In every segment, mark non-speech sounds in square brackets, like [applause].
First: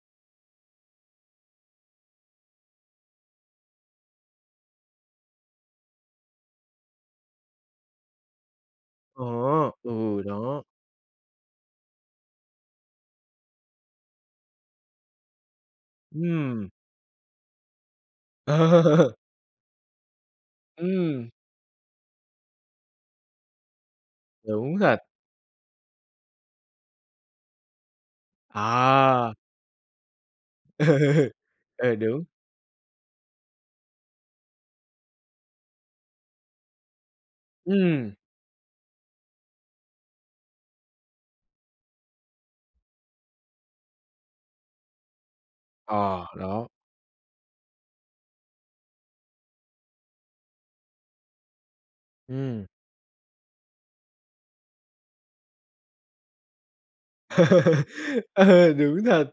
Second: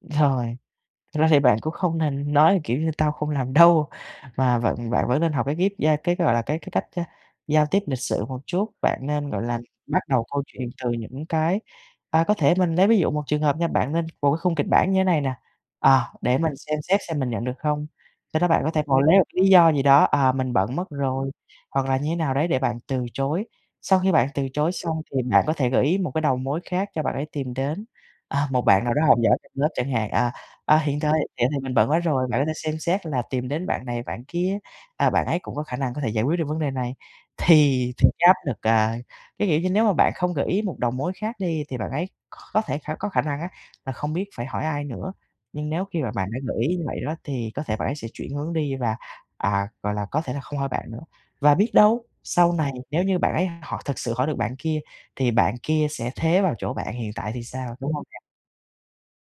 Rồi, thực ra thì bạn cũng không nên nói, kiểu như: "Tao không làm đâu" mà vận bạn vẫn nên học cái ghép gia cái, gọi là, cái cái cách, a, giao tiếp lịch sự một chút. Bạn Ờ, nên, gọi là, bắt ừ, đầu câu đó. chuyện từ những cái à, có thể mình lấy ví dụ một trường hợp nha, bạn nên vụ cái khung kịch bản như này nè: "À, để mình Ừm. xem xét xem mình nhận được không?" Sau đó bạn có thể ngồi Ờ. lấy lý do gì đó, à, "Mình bận mất Ừm. rồi" hoặc là như nào đấy để bạn từ chối. Sau khi bạn từ chối Đúng thật. xong thì bạn có thể gợi ý một cái đầu mối khác cho bạn ấy tìm đến. À, một bạn nào đó học À! giỏi trong lớp chẳng hạn, à, "À, Ừ, hiện tại vậy thì mình bận ừ, quá đúng. rồi. Bạn có thể xem xét là tìm đến bạn này, bạn kia, à, bạn ấy cũng có khả năng có thể giải quyết được vấn đề này." Thì [blows air] thì Ừm. cái áp lực, à cái, kiểu như, nếu mà bạn không gợi ý một đầu mối khác đi thì bạn ấy kh có thể khả có khả năng á là không biết phải hỏi ai nữa. Nhưng nếu khi mà Ờ, bạn đã gợi đó. ý như vậy đó thì có thể bạn ấy sẽ chuyển hướng đi và, à, gọi là, có thể là không hỏi bạn nữa. Và biết đâu, sau Ừm. này nếu như bạn ấy họ thực sự hỏi được bạn kia thì bạn kia sẽ thế vào chỗ bạn hiện tại thì sao, đúng hông nè. [laughs] Ờ, đúng thật.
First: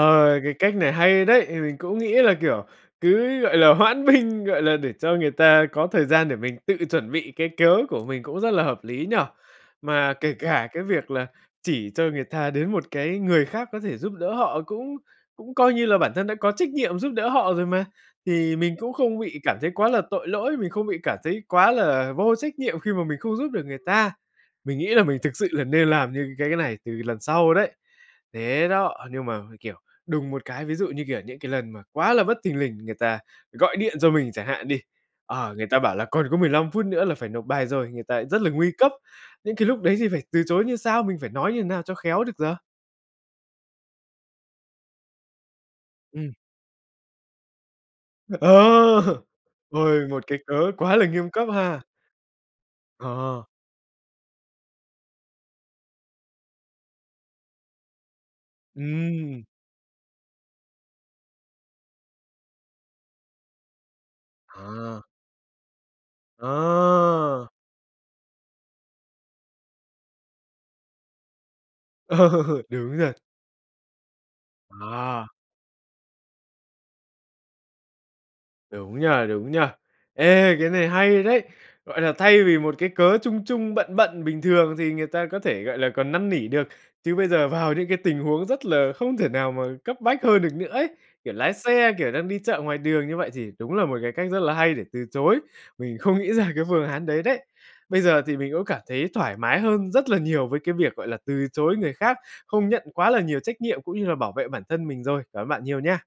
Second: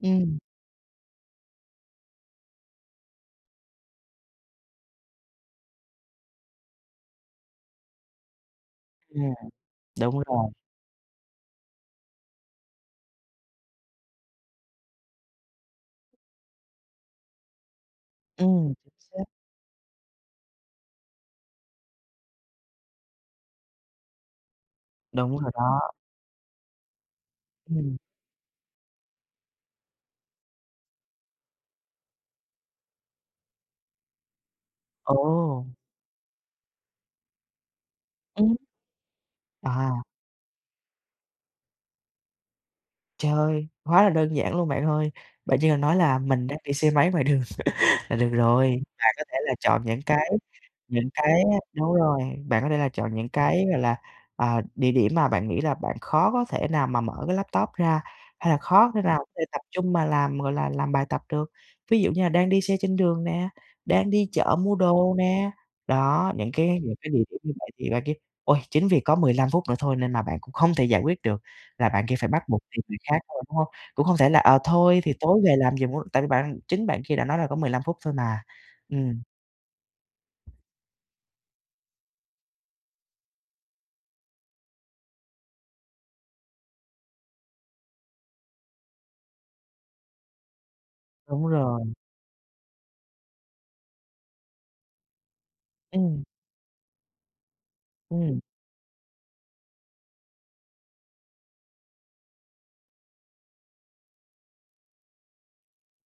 Ừm. cái cách này hay đấy, thì mình cũng nghĩ là, kiểu, cứ, gọi là, hoãn binh, gọi là, để cho người ta có thời gian để mình tự chuẩn bị cái cớ của mình cũng rất là hợp lý nhỉ? [unintelligible] Mà đúng kể rồi. cả cái việc là chỉ cho người ta đến một cái người khác có thể giúp đỡ họ cũng cũng coi như là bản thân đã có trách nhiệm giúp đỡ họ rồi mà. Thì Ừm, mình chính cũng không xác. bị cảm thấy quá là tội lỗi, mình không bị cảm thấy quá là vô trách nhiệm khi mà mình không giúp được người ta. Mình nghĩ là mình thực Đúng sự rồi là nên đó. làm như cái cái này từ lần sau đấy. Ừm. Thế đó, nhưng mà, mình, kiểu, đùng một cái, ví dụ như, kiểu, những cái lần mà quá là bất thình lình, người ta gọi điện cho mình chẳng hạn đi, ờ, Ồ! người ta bảo là còn có 15 phút nữa là phải nộp bài rồi, người ta rất là Ừm. nguy cấp. Những cái lúc đấy À. thì phải từ chối như sao, mình phải nói như nào cho khéo được giờ? Trời! Quá là đơn giản luôn bạn ơi. Bạn chỉ cần nói là Ừm. mình đang đi xe máy ngoài đường [laughs] là được Ờ! rồi. Bạn có [laughs] thể là chọn những Ôi, một cái cái cớ quá là những nghiêm cái cấp á ha. đúng rồi, bạn có thể là Ờ, chọn những ờ. cái, gọi là, ờ, địa điểm mà bạn nghĩ là bạn khó có thể nào mà mở cái laptop ra hay là khó thể nào để Ừm. tập trung mà làm, gọi là, làm bài tập được. Ví dụ như là đang đi xe trên đường nè, đang đi chợ mua À. đồ nè, đó, những cái những cái địa điểm À! như vậy thì bạn kia, ôi, chính vì có 15 phút nữa thôi nên là bạn cũng không thể giải quyết được là bạn kia phải Ờ, bắt buộc tìm đúng người rồi. khác thôi, đúng hông? Cũng không thể là, ờ, thôi thì À. tối về làm giùm [unintelligible] tại vì bạn chính bạn kia đã nói là có 15 phút thôi mà, Đúng nhỉ, ừm. đúng nhỉ? Ê, cái này hay đấy, gọi là, thay vì một cái cớ chung chung, bận bận bình thường thì người ta có thể, gọi là, còn năn nỉ được, chứ bây giờ vào những cái tình huống rất là không thể nào mà cấp bách hơn được nữa ấy. Kiểu, Đúng lái rồi. xe, kiểu, đang đi chợ ngoài đường như vậy thì đúng là một cái cách rất là hay để từ chối, mình không Ừm. nghĩ ra cái phương án đấy đấy. Bây giờ thì Ừm. mình cũng cảm thấy thoải mái hơn rất là nhiều với cái việc, gọi là, từ chối người khác, không nhận quá là nhiều trách nhiệm cũng như là bảo vệ bản thân mình rồi. Cảm ơn bạn nhiều nha.